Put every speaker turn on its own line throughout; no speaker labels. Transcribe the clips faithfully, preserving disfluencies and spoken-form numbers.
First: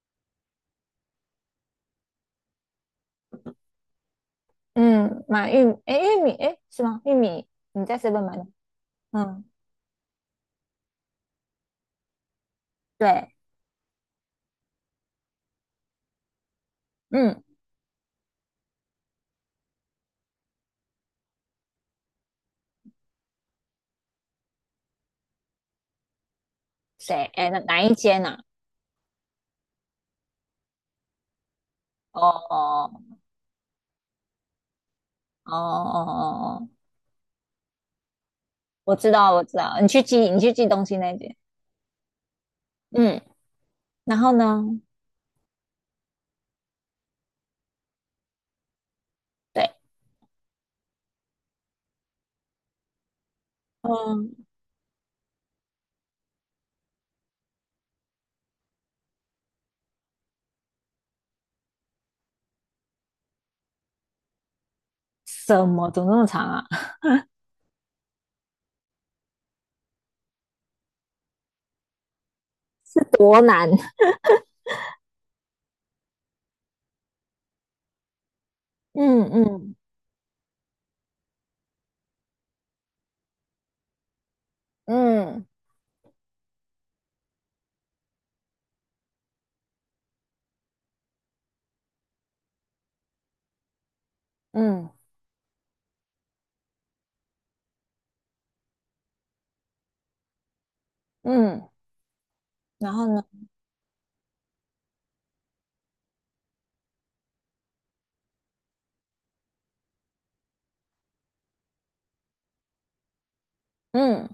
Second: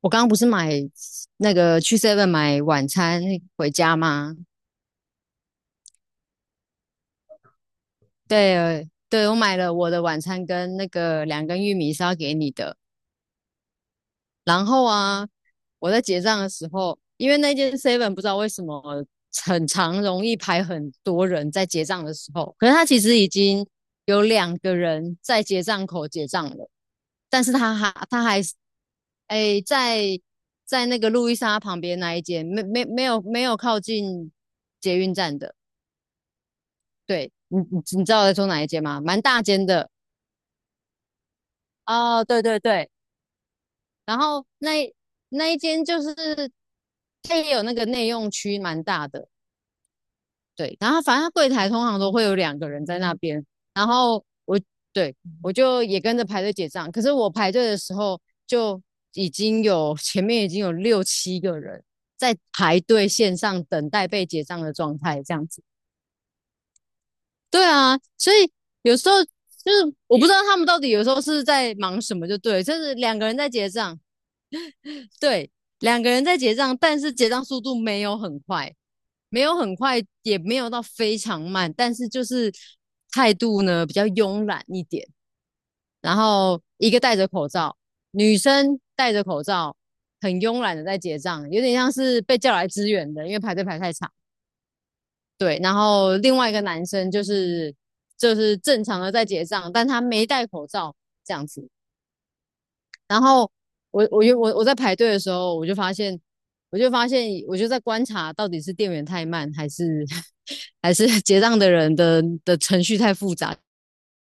我刚刚不是买那个去 Seven 买晚餐回家吗？
嗯，买玉米，哎，玉米，哎，是吗？玉米，你在 s e 买的？
对，对，我
嗯，
买了我的晚餐跟那个两根玉米是要给你的。
对，
然后啊，我在结账的时候，因为
嗯，
那间 Seven 不知道为什么很常容易排很多人在结账的时候，可是他其实已经有两个人在结账口结账了，
谁？
但
哎，
是
哪
他
哪
还
一间
他
呐、啊
还是哎，在在那个路易莎旁边那一
哦
间，没没没
哦
有没有靠近捷运站
哦
的。
哦哦哦，
对，你你你知道我在说哪一间
我
吗？
知
蛮
道，
大
我知
间
道，你
的
去寄，你去寄东西那间。
哦。对对对，
嗯，然
然
后
后
呢？
那那一间就是它也有那个内用区，蛮大的。
对，
对，然后反正它柜台通常都会有两个人在那边，然后
嗯，
我对，我就也跟着排队结账。可是我排队的时候就已经有前面已经有六七个人在排队线上等待被结账的状态，这样子。
什么？怎么那么长啊？
对啊，所以有时候就是我不知道他们到底有时候是在忙什么，就对，就是 两个人
多
在结
难。
账，对，两个人在结账，但是结账速度没有很快，
嗯
没有很
嗯
快，也没有到非常慢，但是就是态度呢比较慵懒一点。
嗯
然后一个戴着口罩，女生戴着口罩，很慵懒的在结账，有点像是被叫来支援的，因为排队排太长。
嗯
对，然后另外一个男生就是就是正常的在结账，但他没戴口罩这样子。
嗯，然后
然
呢？
后我我又我我在排队的时候，我就发现，我就发现，我就在观察到底是店员太慢，还是 还是结账的人的的程序太复杂，
嗯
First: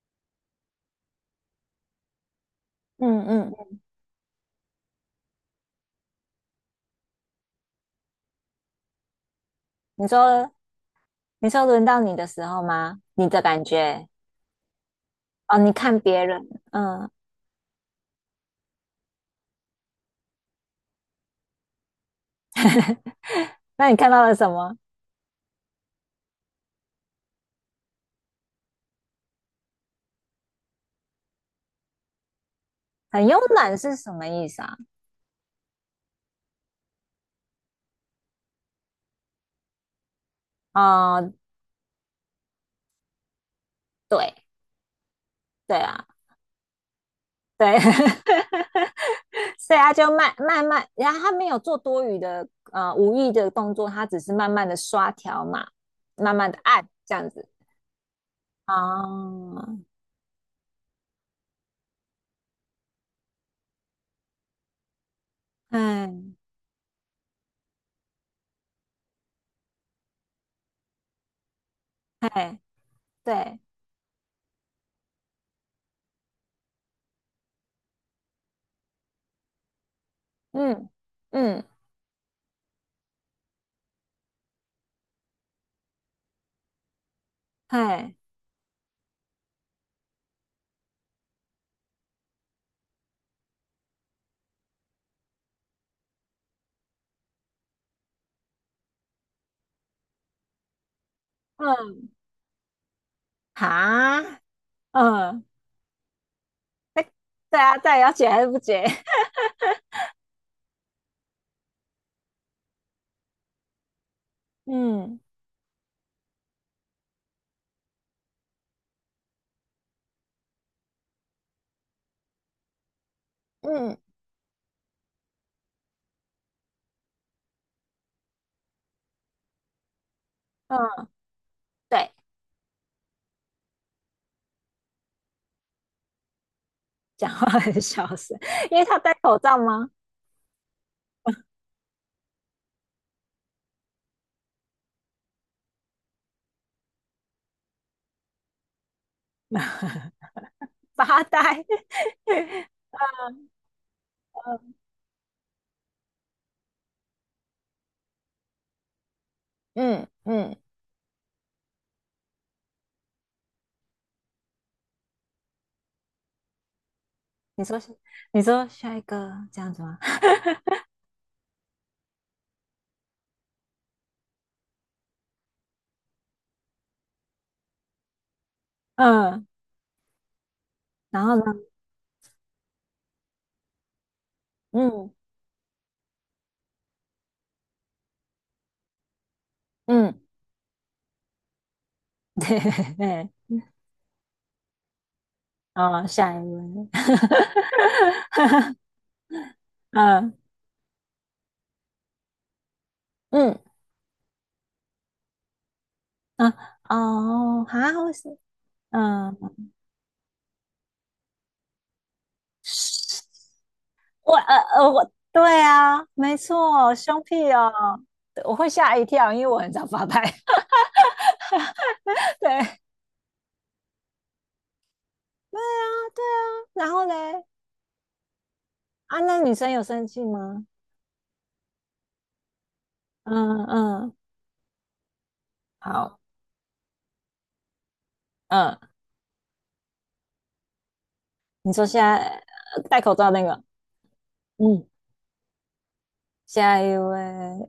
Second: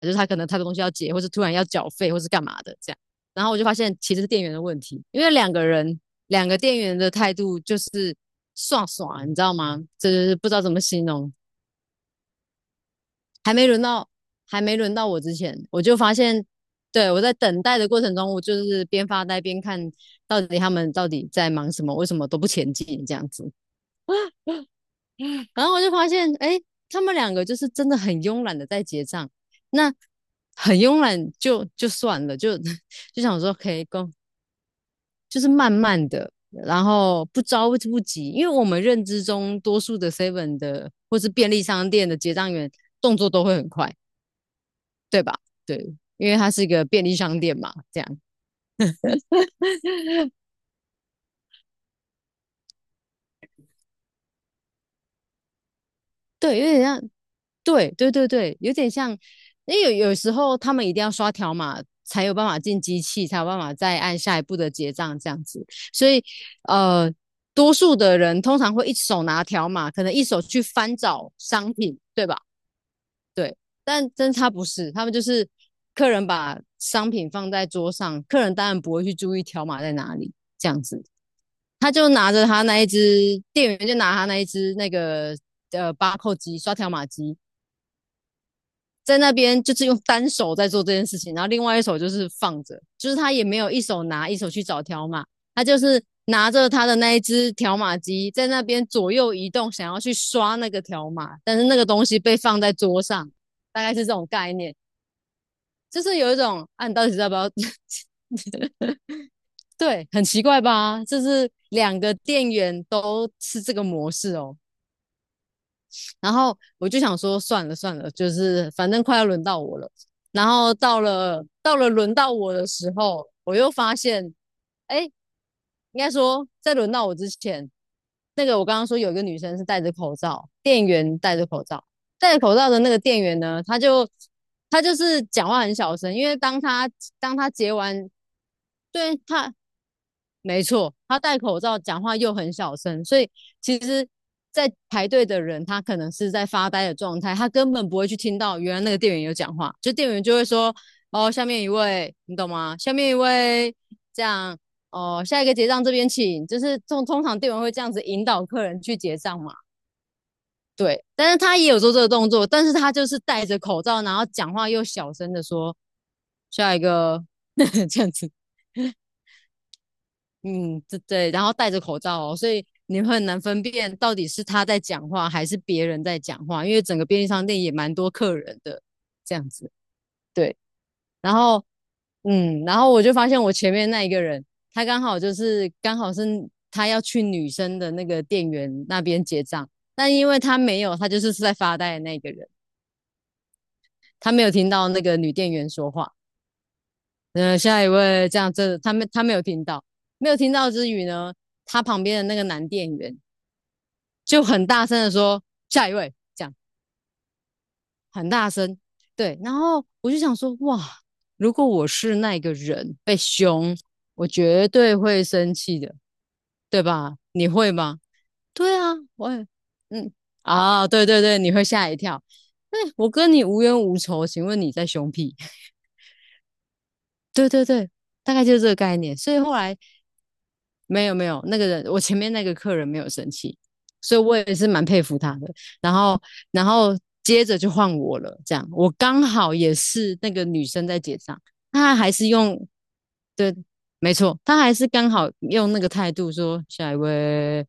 就是他可能太多东西要结，或是突然要缴费，或是干嘛的这样。
嗯
然后
嗯，
我就发现其实是店员的问题，因为两个人两个店员的态度就是爽爽，你知道吗？
你
这就是不
说
知道怎么形容。
你说轮到你的时候吗？你的
还
感
没轮到，
觉
还没轮到我之前，
哦，你
我就
看
发
别
现，
人，
对，
嗯，
我在等待的过程中，我就是边发呆边看到底他们到底在忙什么，为什么都不前进这样子。
那你看到了什么？
然后我就发现，哎，他们两个就是真的很慵懒的在结账，那很慵懒就就算了，就 就
很
想
慵
说可
懒
以
是什
跟，
么意思啊？
就是慢慢的。然后不着不急，因为我们认知中多数的 Seven 的或是
哦、
便利商店的结账员动作都会很快，
对
对吧？
对
对，
啊，
因为它是一个便利商店嘛，
对，
这样
所以他就慢慢慢，然后他没有做多余的呃无意的动作，他只是慢慢的刷条码，慢慢
对，
的
有点
按
像，
这样子。
对对对对，有点像，因
哦，
为有有时候他们一定要刷条码才有办法进机器，才有办法再按下一步的结账这样子，所以
嗯，
呃，多数的人通常会一手拿条码，可能一手去翻找商品，对吧？
嘿，
对，
对，
但真他不是，他们就是客人把商品放在桌上，客人当然不会去注意条码在哪里这样
嗯
子。
嗯，
他就拿着他那一只，店员就拿他那一只那个呃巴扣机刷条码机，
嘿，
在那边就是用单手在做这件事情，然后另外一手就是放着，就是他也没有一手拿一手去找条码，他就是拿着他的那一只条码机在那边左右移动，想要去刷那个条码，但是那个东
嗯，
西被放在桌上，大概是这种
哈，
概念，
嗯，
就是有一种啊，你到底要不要
对啊，对，要 解还是不解？
对，很奇怪吧？就是两个店员都是这个模式哦。
嗯
然后我就想说，算了算了，就是反正快要轮到我了。然后到了到了轮到我的时候，我又发
嗯
现，哎，应该说在轮到我之前，那个我刚刚说有一个女生是戴着口罩，店
嗯，
员戴着口罩，
对，
戴着口罩的那个店员呢，他就他就是讲话很小声，因为当他
讲
当
话
他结
很 小
完，
声，因为他戴
对，
口
他
罩吗？
没错，他戴口罩，讲话又很小声，所以其实，在排队的人他可能是在发呆的状态，他根本不会去听到原来那个店员有讲话，就店员就会说：
发
“哦，下面
呆。
一位，你懂吗？下面一位，这样哦，下一个结账这边请。”就是通通常店员会这样子引导客人去结账嘛。
嗯嗯
对，但是他也有做这个动作，但是他就是戴着口罩，然后讲话又小声的说：“下一个
你说 是，
这样子。”
你说下一个这样子吗？
嗯，对对，然后戴着口罩哦，所以你会很难分辨到底是他在讲话还是别人在讲话，因为整个便利商店也蛮多客人的，这
嗯，
样子。对，
然
然
后呢？
后嗯，然后我就发现我前面那一个人，他刚
嗯
好就是刚好是他要去女生的那个店员那边结账，但
嗯，
因为他没有，他就是在发呆的那个 人，
对对对，
他没有听到那个女店员说
哦，
话。
下一位。
呃，下一位这样，这他 没他没有听到，没有
嗯
听到之余呢，他旁边的那个男店员。
嗯，
就很大声的说下一位，这
嗯
样
哦，哈，我
很
是
大声。
嗯，
对，然后我就想说，哇，如果我是那个人被凶，我
我呃
绝
呃
对
我
会生
对
气的，
啊，没
对
错，
吧？
凶
你
屁
会
哦，
吗？
对我会
对啊，
吓一
我
跳，因
也，
为我很常发
嗯，
呆。
啊，对对对，你会吓一跳。哎，
对
我跟你无冤无仇，请问你在凶屁？
对啊，对啊，然后 嘞，
对对对，大概就是这个概念。
啊，
所以
那
后
女生
来
有生气吗？
没有没有，那个人我前面那个客人没有生气，
嗯嗯。
所以我也是蛮佩服他的。然后
好，
然后接着就换我了，这样
嗯，
我刚好也是那个女生在结账。
你说
她
现
还
在
是用
呃戴口罩那个，
对，没错，她还是
嗯，
刚好用那个态度说
下
下一
一位，
位，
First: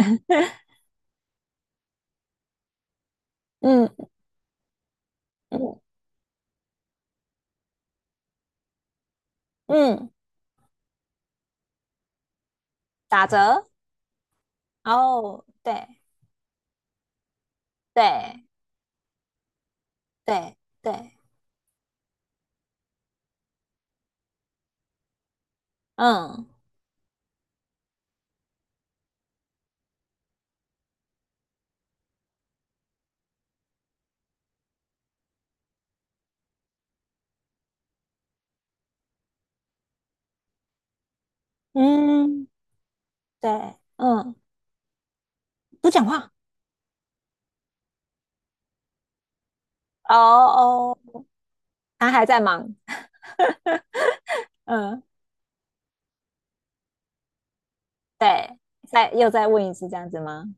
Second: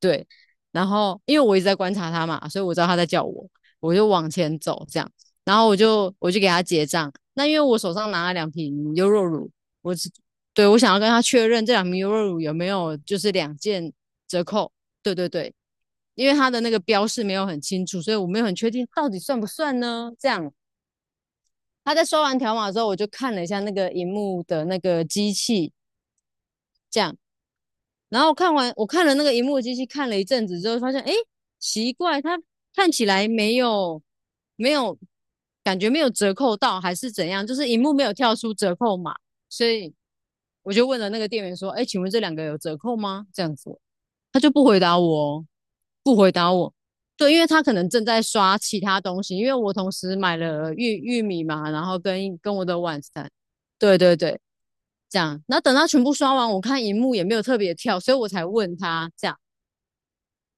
对，然后因为我一直在观察他嘛，所以我知道他在叫我，我就
嗯
往前走这样，然后我
嗯
就我就给他结账。那因为我手上拿了两瓶优酪乳，我只
嗯，
对，我想要跟他确认这两瓶优酪乳有没有就
打
是两
折，
件折扣。对对
哦，
对，
对
因为他的那个标示没有很清楚，所以我没有
对
很确定到底算不算呢？这样
对对，
他在收完条码之后，我就看了一下那个荧幕的那个机器，
嗯
这样然后看完我看了那个荧幕机器看了一阵子之后，发现哎，诶奇怪，它看起来没有没有感觉没有折扣到，还是怎样？就是荧幕没有跳出折扣码，所以我就问了那个店员说：“哎，请问这两个
嗯，
有折扣吗？”这样
对，
子，
嗯，
他就不回答我哦，
不讲
不回
话，
答我。对，因为他可能正在刷其他东西，因为我同
哦
时买了玉
哦，
玉米嘛，然后
他还
跟
在
跟我
忙，
的晚餐。对对对，
嗯，
这样。然后等他全部刷完，我看荧幕也没有特别跳，所以我才
对，
问他
再
这
又
样。
再问一次这样子吗？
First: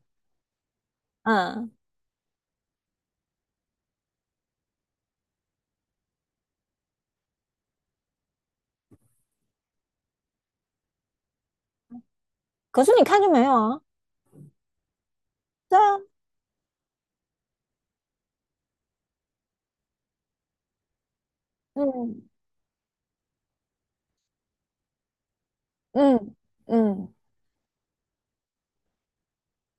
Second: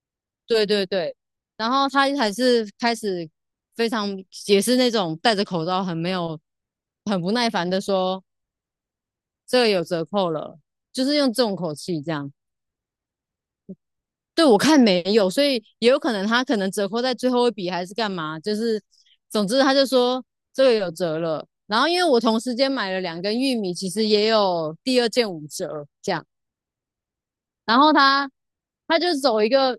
对对对，然
嗯，
后他还是开始非常也是那种戴着口罩很没有很不耐烦的说这个有折扣了，就是用这种口气这样。
可是你看就没有啊，
对我看没有，所以
对
也
啊，
有可能他可能折扣在最后一笔还是干嘛，就是总之他就说这个有折了。然后因为我
嗯
同时间买了两根玉米，其实也有第二件五折这样。
嗯嗯，
然后他他就走一个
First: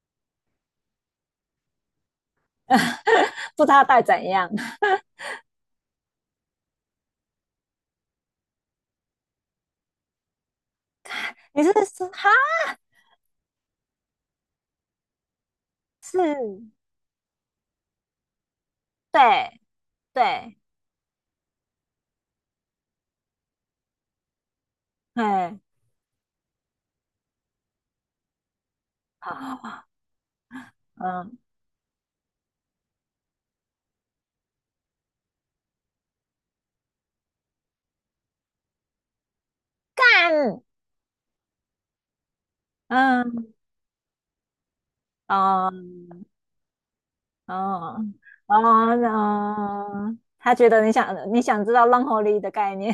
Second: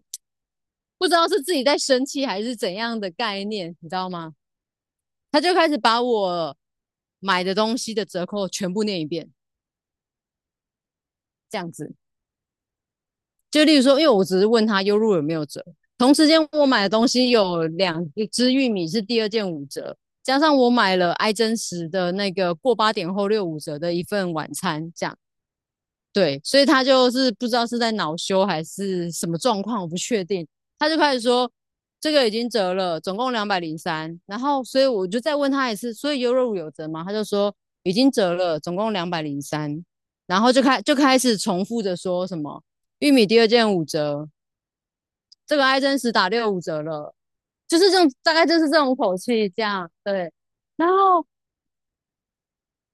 不知道是自己在生气还是怎样的概
不知
念，
道他
你知
戴
道
怎
吗？
样，
他就开始把我买的东西的折扣全部念一遍，这
你
样
是
子。
说哈
就例如说，因为我只是问他优入有没有折，同
是？
时间我买的东西有两一只玉米是第二件
对
五折，加上
对，
我买了爱真实的那个过八点后六五折的一份晚餐，这样。
哎，
对，所以他就是不知道是在恼羞还是什
好
么
好
状况，
好，
我不确定。他就 开始
嗯
说这个已经折了，总共两百零三。然后，所以我就再问他一次，所以优柔乳有折吗？他就说已经折了，总共两百零三。然后就
但
开就开始重复着说什么玉米第二
嗯
件五折，这个爱真实
嗯
打六五折了，就是这种
嗯
大概就是这种
嗯
口气这样，
嗯，
对。
他觉得
然
你想
后
你想知道浪吼里的概念，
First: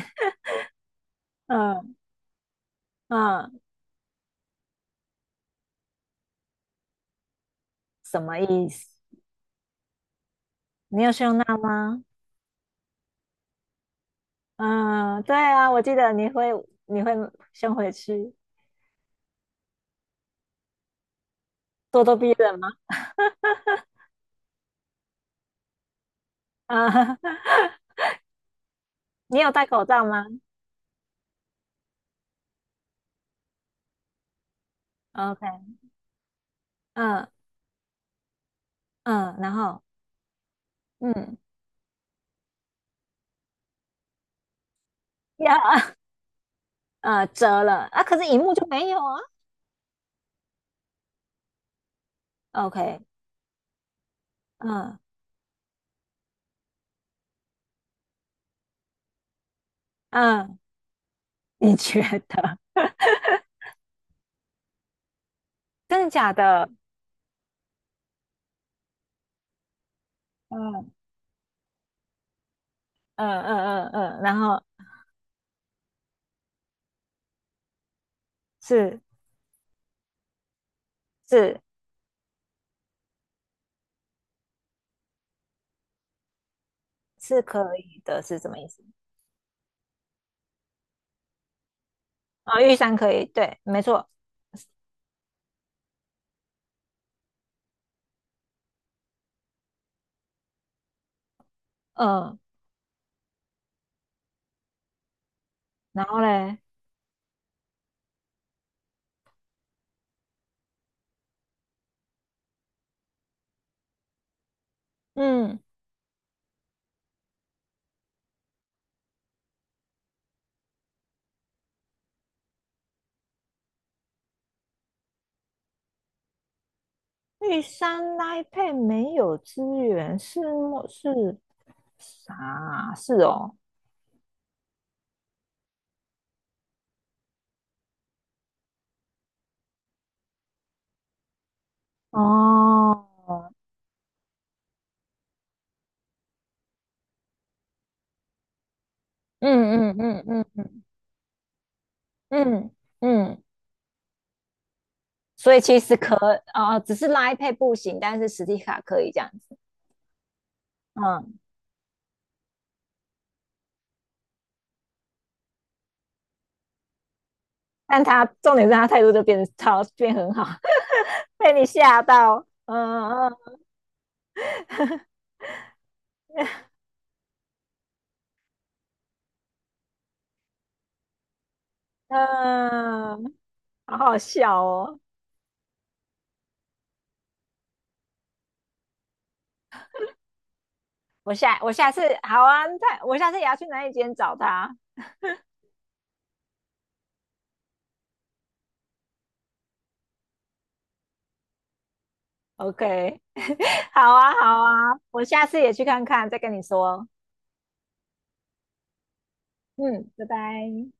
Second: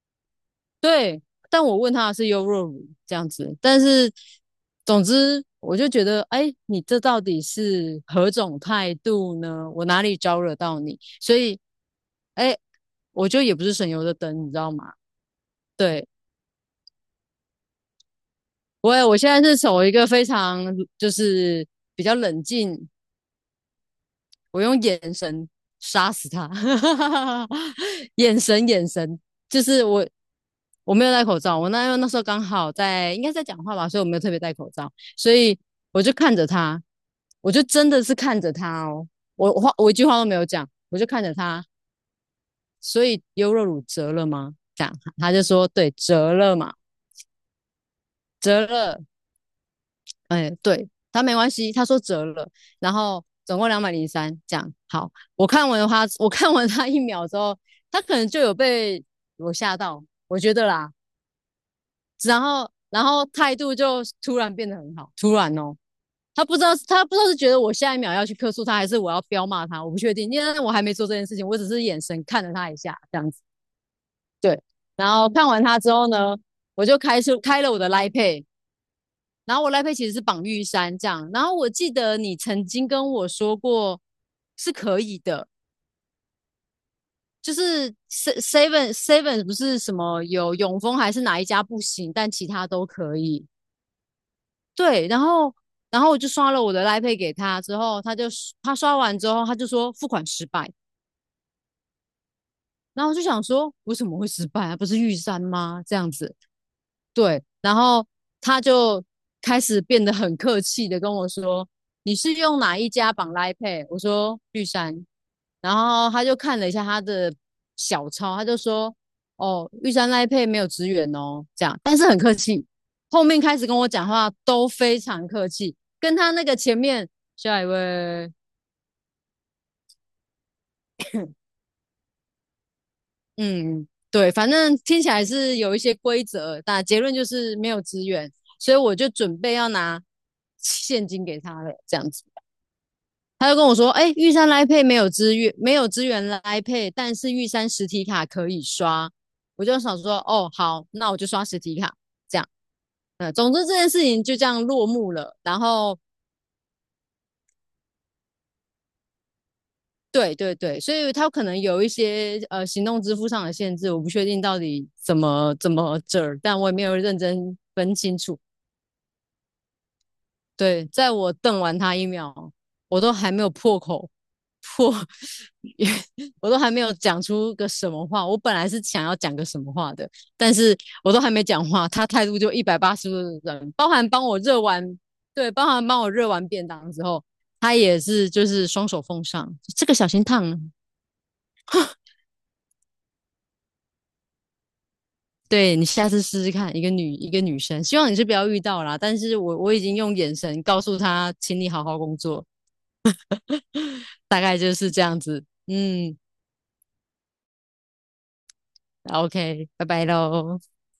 对，但我问
嗯
他的是优若乳这样子，
嗯，
但是总之我就觉得，哎，你这到底是
什
何
么
种
意思？
态度呢？我哪里招惹到你？
你有
所
胸大
以，
吗？
哎，我就也不是省油的灯，你知道吗？
嗯，对啊，我记
对，
得你会你会先回去
我我现在是走一个非常就是比
咄
较
咄逼
冷
人吗？
静，我用眼神杀死他
啊，
眼神眼神，
你有
就
戴
是
口罩
我
吗
我没有戴口罩，我那因那时候刚好在应该在讲话吧，所以我没有特别戴口罩，所以
？OK，
我就看着他，
嗯
我就真的是看着他哦，
嗯，
我
然
话
后
我一句话都没有讲，我就看着
嗯，
他，所以优若乳折了吗？这样他就
呀，
说对折了嘛，
呃，折了啊，可是荧幕
折
就没有
了，
啊。
哎，对，他没关系，他说折了，然
OK，
后总共两百零三，这样
嗯
好。我看完他，我看完他一秒之后，他可能就有被我吓到，我觉
嗯
得啦。
你觉
然
得
后，然后态度就突然变得很好，突然哦，
真的假
他不知
的？
道，他不知道是觉得我下一秒要去客诉他，还是我要彪骂他，我不确定，因为我还没
嗯
做这件事情，我只是眼神看了他一下，这样子。
嗯嗯嗯嗯，然
对，
后
然后看完他之后呢，我就开出开了我的 l i Pay，
是
然后我赖佩其实是绑玉山这样，然后
是
我记得你曾经跟我说过是可以的，
是
就
可
是
以的，
se-
是什么意
v e
思？
n Seven 不是什么有永丰还是哪一家不行，但其
啊、
他
玉
都
山可
可
以，
以。
对，没错，
对，然后然后我就刷了我的赖佩给他之后，他就他刷完之后他就说付款失败，
嗯，
然后我就想说为什么会失败啊？不是玉山吗？这
然
样
后
子，
嘞，
对，然后他就开始变得很客气的跟我说：“你是用哪一家绑拉 Pay？” 我说：“玉山。”
嗯，
然后他就看了一下他的小抄，他就说：“哦，玉山拉 Pay 没有职员哦。”这样，但是很客气。后面开始跟我讲话都非常客气，跟他那个前面
玉
下一
山
位，
l i n 没有资源，是么是啥啊是哦，
嗯，对，反正听起来是有一些规则，但结论就是没有资源，所以我就准备要拿现金给他了，这样子。
哦，
他就跟我说：“哎、玉山来配没有资源，没有资源来配，但是玉山实体卡可以刷。”我就
嗯
想
嗯
说：
嗯
“哦，
嗯
好，那我就刷实体卡。”这
嗯
样，
嗯
嗯，
嗯。
总之这件事情就这样落幕了。
所
然
以其实
后，
可呃，只是拉一配不行，但是实体卡可以这样子。
对对对，所以他
嗯，
可能有一些呃行动支付上的限制，我不确定到底怎么怎么这儿，但我也没有认真分
但
清
他
楚。
重点是他态度就变得超变很好，
对，在我
被
瞪
你
完他
吓
一
到。
秒，我
嗯
都还没有
嗯
破口破，我都还没有讲出个什么话。我本来是想要讲个什么话的，但是我都还没讲话，他态度就一百八十度
嗯，
的转，包
好
含
好
帮我热
笑
完，
哦。
对，包含帮我热完便当之后，他也是就是双手奉上，这个小心烫了。
我下我下次好啊，我下次也要去哪一间找他。
对你下次试试看，一个女一个女生，希望你是不要遇到啦。但是我我已经用眼神告诉他，请你好好工作，
OK，好啊
大概
好
就是
啊，
这样
我
子。
下次也去看
嗯，
看，再跟你说。
OK，拜拜
嗯，拜
喽。
拜。